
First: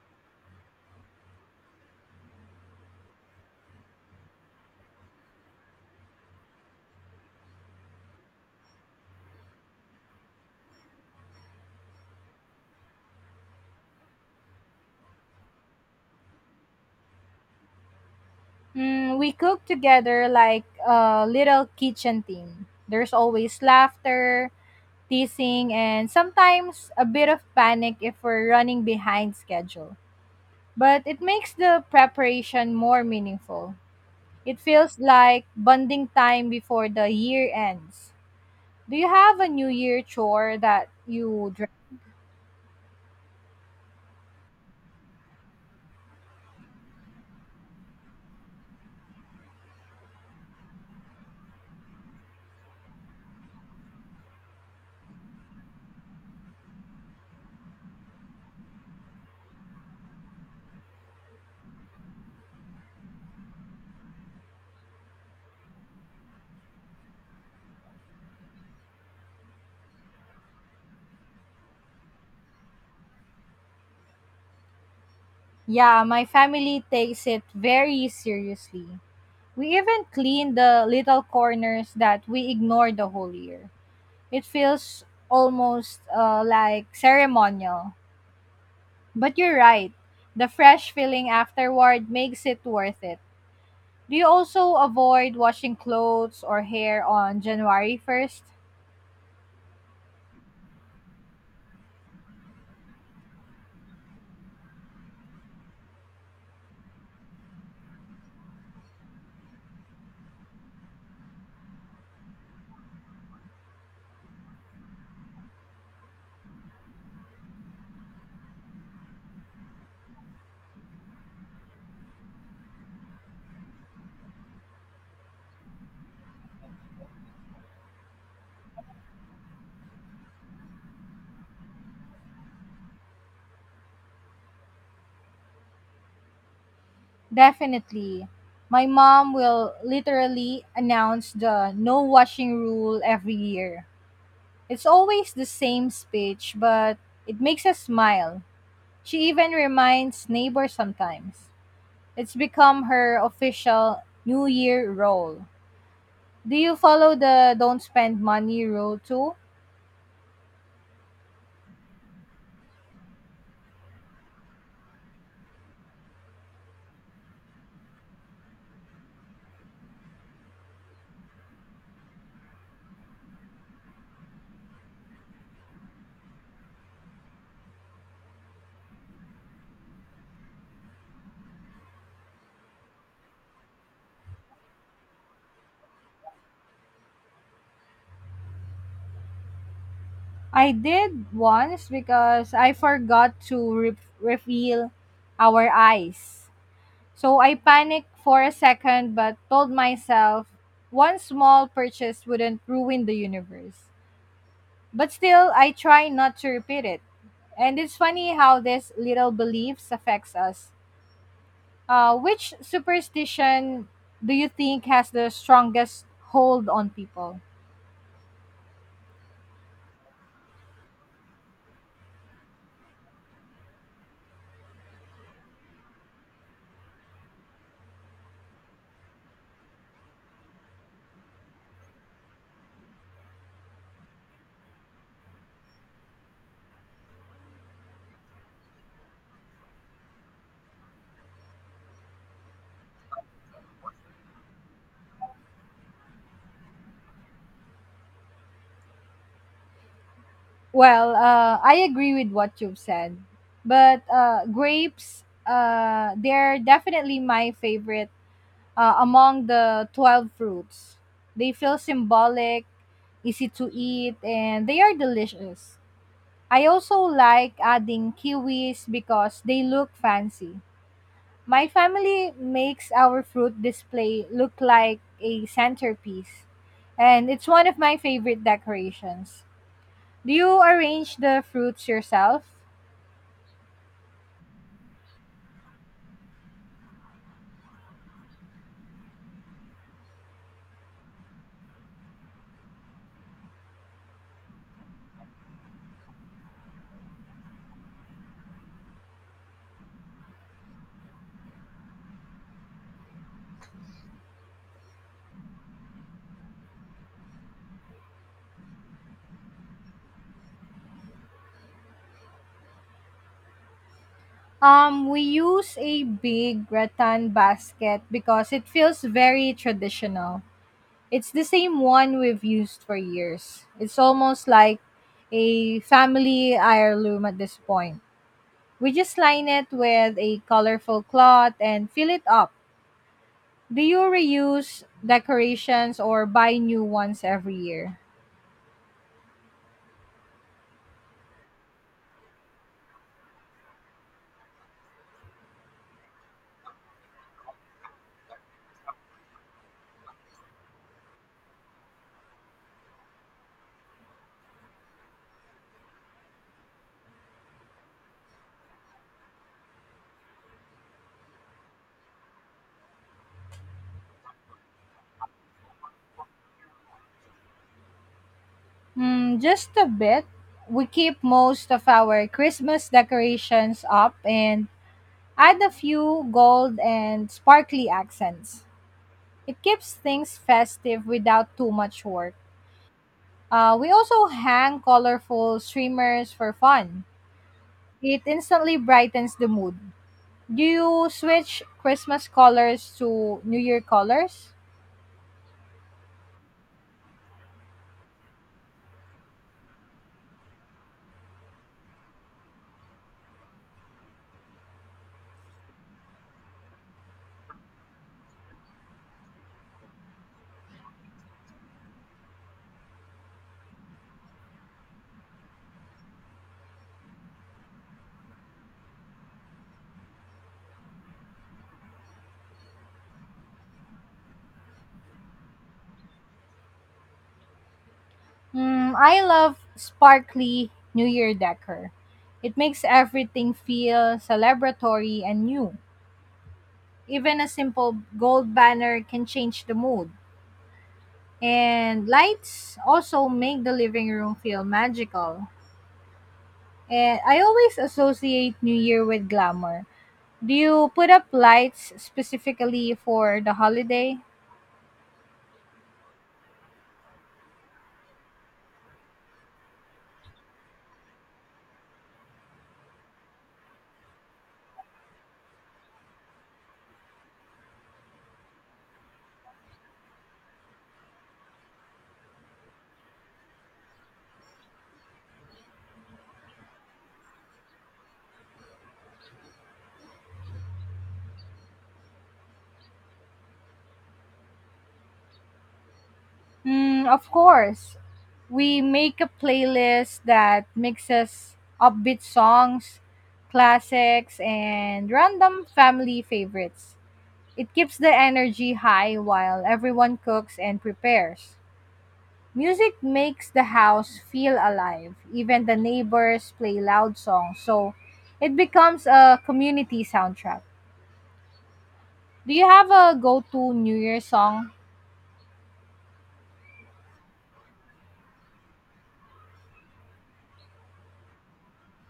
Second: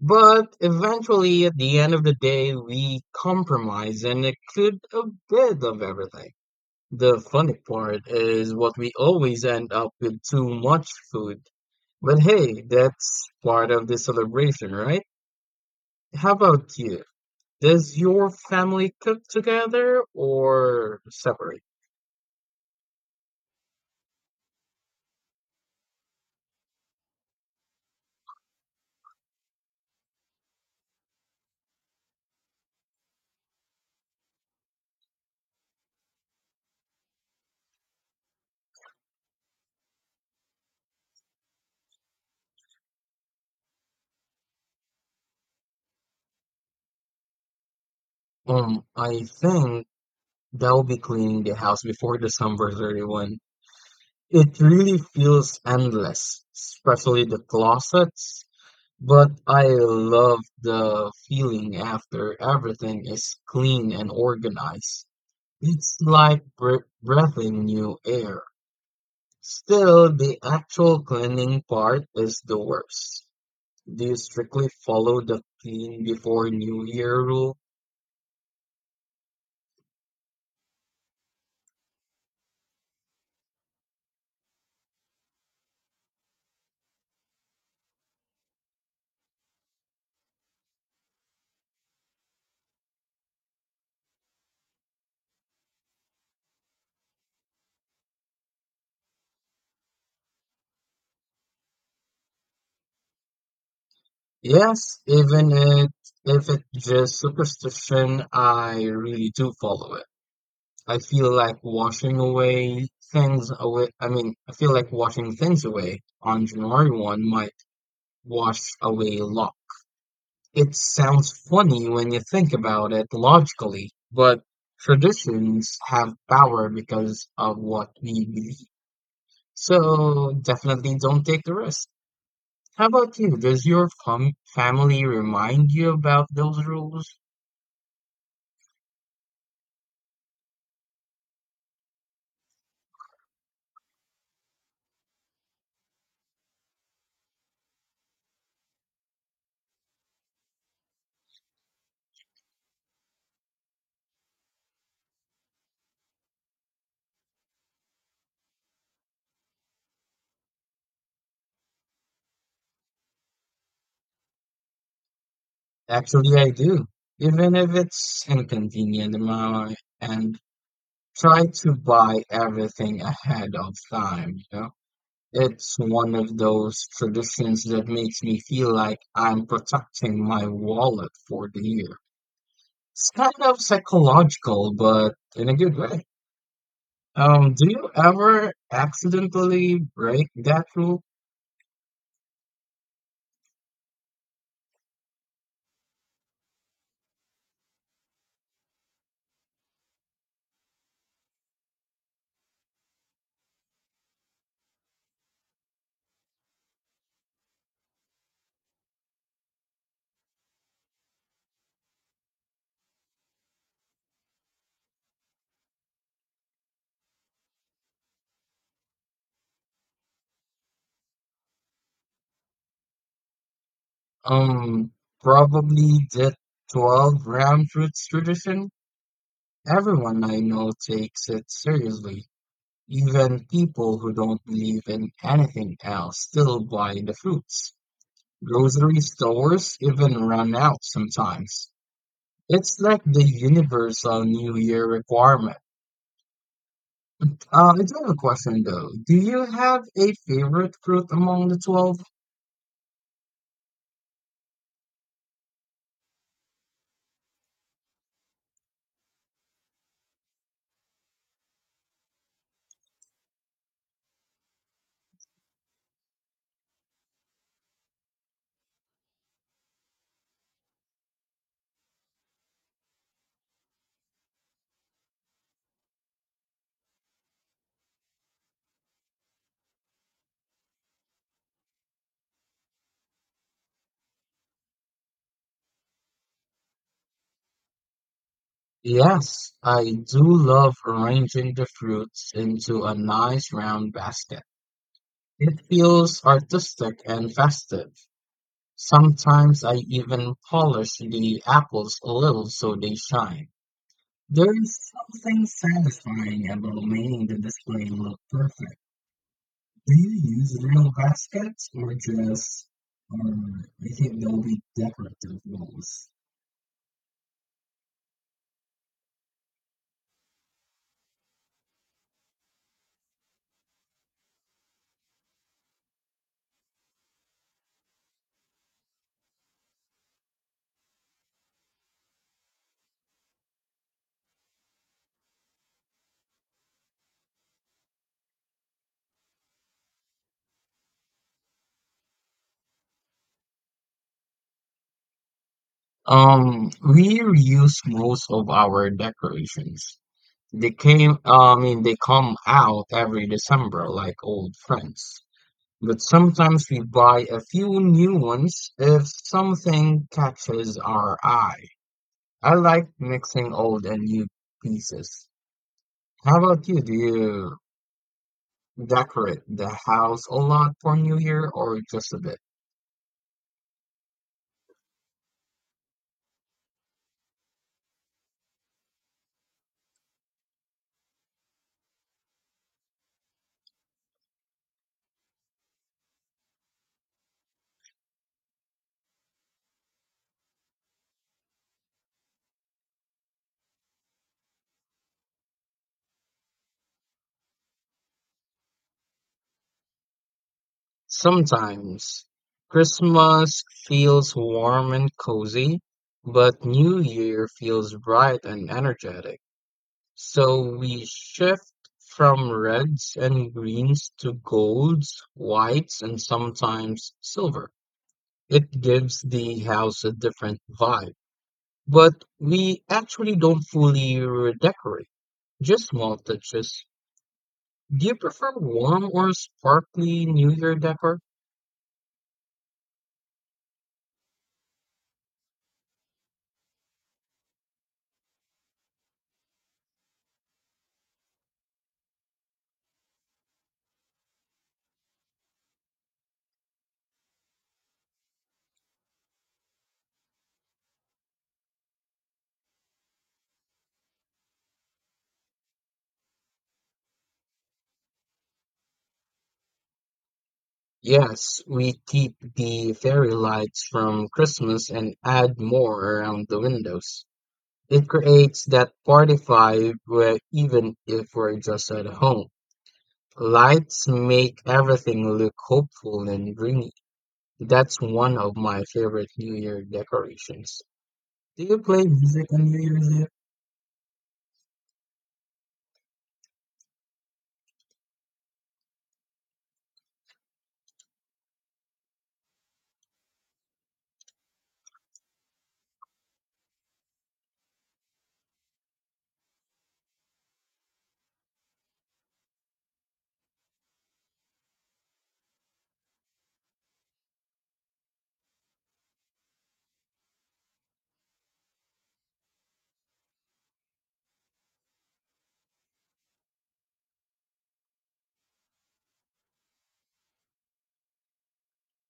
[SPEAKER 1] But eventually, at the end of the day, we compromise and include a bit of everything. The funny part is what we always end up with too much food. But hey, that's part of the celebration, right? How about you? Does your family cook
[SPEAKER 2] We cook
[SPEAKER 1] together
[SPEAKER 2] together like
[SPEAKER 1] or
[SPEAKER 2] a
[SPEAKER 1] separate?
[SPEAKER 2] little kitchen team. There's always laughter, teasing, and sometimes a bit of panic if we're running behind schedule. But it makes the preparation more meaningful. It feels like bonding time before the year ends. Do you have a New Year chore that
[SPEAKER 1] I think they'll be cleaning the house before December 31. It really feels endless, especially the closets. But I love the feeling after everything is clean and organized. It's like breathing new air. Still, the actual cleaning part is the worst. Do you strictly follow the clean
[SPEAKER 2] yeah, my
[SPEAKER 1] before New
[SPEAKER 2] family
[SPEAKER 1] Year
[SPEAKER 2] takes it
[SPEAKER 1] rule?
[SPEAKER 2] very seriously. We even clean the little corners that we ignore the whole year. It feels almost like ceremonial. But you're right. The fresh feeling afterward makes it worth it. Do you also avoid washing clothes or hair on January 1st?
[SPEAKER 1] Yes, even it, if it's just superstition, I really do follow it. I feel like washing away things away. I mean, I feel like washing things away on January 1 might wash away a lot. It sounds funny when you think about it logically, but traditions have power because of what we believe. So definitely don't take the risk. How about you? Does your family remind you about those rules?
[SPEAKER 2] Definitely. My mom will literally announce the no washing rule every year. It's always the same speech, but it makes us smile. She even reminds neighbors sometimes. It's become her official New Year role. Do you follow the don't spend money rule too?
[SPEAKER 1] Actually, I do. Even if it's inconvenient, my and try to buy everything ahead of time, you know? It's one of those traditions that makes me feel like I'm protecting my wallet for the year. It's kind of psychological, but in a good way. Do you ever accidentally break that
[SPEAKER 2] I
[SPEAKER 1] rule?
[SPEAKER 2] did once because I forgot to refill our eyes. So I panicked for a second but told myself one small purchase wouldn't ruin the universe. But still, I try not to repeat it. And it's funny how this little beliefs affects us. Which superstition do you think has the strongest hold on people?
[SPEAKER 1] Um, Probably the 12 round fruits tradition. Everyone I know takes it seriously. Even people who don't believe in anything else still buy the fruits. Grocery stores even run out sometimes. It's like the universal New Year requirement. I do have a question though. Do you have a favorite fruit
[SPEAKER 2] Well,
[SPEAKER 1] among the
[SPEAKER 2] I
[SPEAKER 1] 12?
[SPEAKER 2] agree with what you've said, but grapes, they're definitely my favorite among the 12 fruits. They feel symbolic, easy to eat, and they are delicious. I also like adding kiwis because they look fancy. My family makes our fruit display look like a centerpiece, and it's one of my favorite decorations. Do you arrange the fruits yourself?
[SPEAKER 1] Yes, I do love arranging the fruits into a nice round basket. It feels artistic and festive. Sometimes I even polish the apples a little so they shine. There is something satisfying about making the display look perfect. Do you use real baskets or just, or I think they'll be
[SPEAKER 2] We
[SPEAKER 1] decorative
[SPEAKER 2] use a
[SPEAKER 1] ones?
[SPEAKER 2] big rattan basket because it feels very traditional. It's the same one we've used for years. It's almost like a family heirloom at this point. We just line it with a colorful cloth and fill it up. Do you reuse decorations or buy new ones every year?
[SPEAKER 1] We reuse most of our decorations. They came, I mean, they come out every December like old friends. But sometimes we buy a few new ones if something catches our eye. I like mixing old and new pieces. How about you? Do you decorate the
[SPEAKER 2] Just a bit.
[SPEAKER 1] house a lot
[SPEAKER 2] We
[SPEAKER 1] for New
[SPEAKER 2] keep
[SPEAKER 1] Year
[SPEAKER 2] most
[SPEAKER 1] or
[SPEAKER 2] of
[SPEAKER 1] just a
[SPEAKER 2] our
[SPEAKER 1] bit?
[SPEAKER 2] Christmas decorations up and add a few gold and sparkly accents. It keeps things festive without too much work. We also hang colorful streamers for fun. It instantly brightens the mood. Do you switch Christmas colors to New Year colors?
[SPEAKER 1] Sometimes Christmas feels warm and cozy, but New Year feels bright and energetic. So we shift from reds and greens to golds, whites, and sometimes silver. It gives the house a different vibe, but we actually don't fully redecorate, just small touches. Do you prefer warm
[SPEAKER 2] I
[SPEAKER 1] or
[SPEAKER 2] love
[SPEAKER 1] sparkly New
[SPEAKER 2] sparkly
[SPEAKER 1] Year
[SPEAKER 2] New
[SPEAKER 1] decor?
[SPEAKER 2] Year decor. It makes everything feel celebratory and new. Even a simple gold banner can change the mood. And lights also make the living room feel magical. And I always associate New Year with glamour. Do you put up lights specifically for the holiday?
[SPEAKER 1] Yes, we keep the fairy lights from Christmas and add more around the windows. It creates that party vibe where even if we're just at home, lights make everything look hopeful and dreamy. That's one of my favorite New Year decorations. Do you play music on New Year's Eve?
[SPEAKER 2] Of course. We make a playlist that mixes upbeat songs, classics, and random family favorites. It keeps the energy high while everyone cooks and prepares. Music makes the house feel alive. Even the neighbors play loud songs, so it becomes a community soundtrack. Do you have a go to New Year song?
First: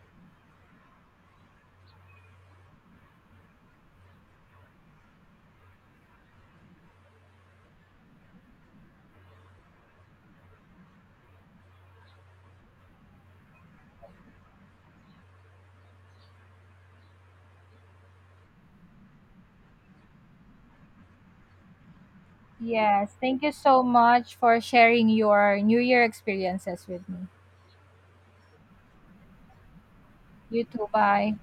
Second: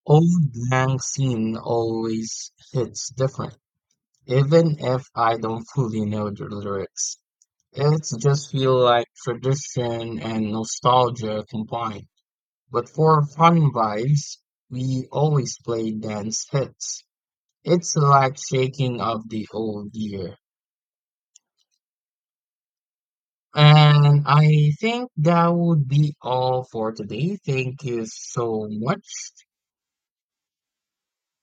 [SPEAKER 1] Old Lang scene always hits different, even if I don't fully know the lyrics. It's just feel like tradition and nostalgia combined. But for fun vibes, we always play dance hits. It's like shaking of the old year.
[SPEAKER 2] Yes, thank you so
[SPEAKER 1] And
[SPEAKER 2] much for
[SPEAKER 1] I think
[SPEAKER 2] sharing
[SPEAKER 1] that
[SPEAKER 2] your New
[SPEAKER 1] would
[SPEAKER 2] Year
[SPEAKER 1] be all
[SPEAKER 2] experiences
[SPEAKER 1] for
[SPEAKER 2] with me.
[SPEAKER 1] today. Thank you so much.
[SPEAKER 2] You too, bye.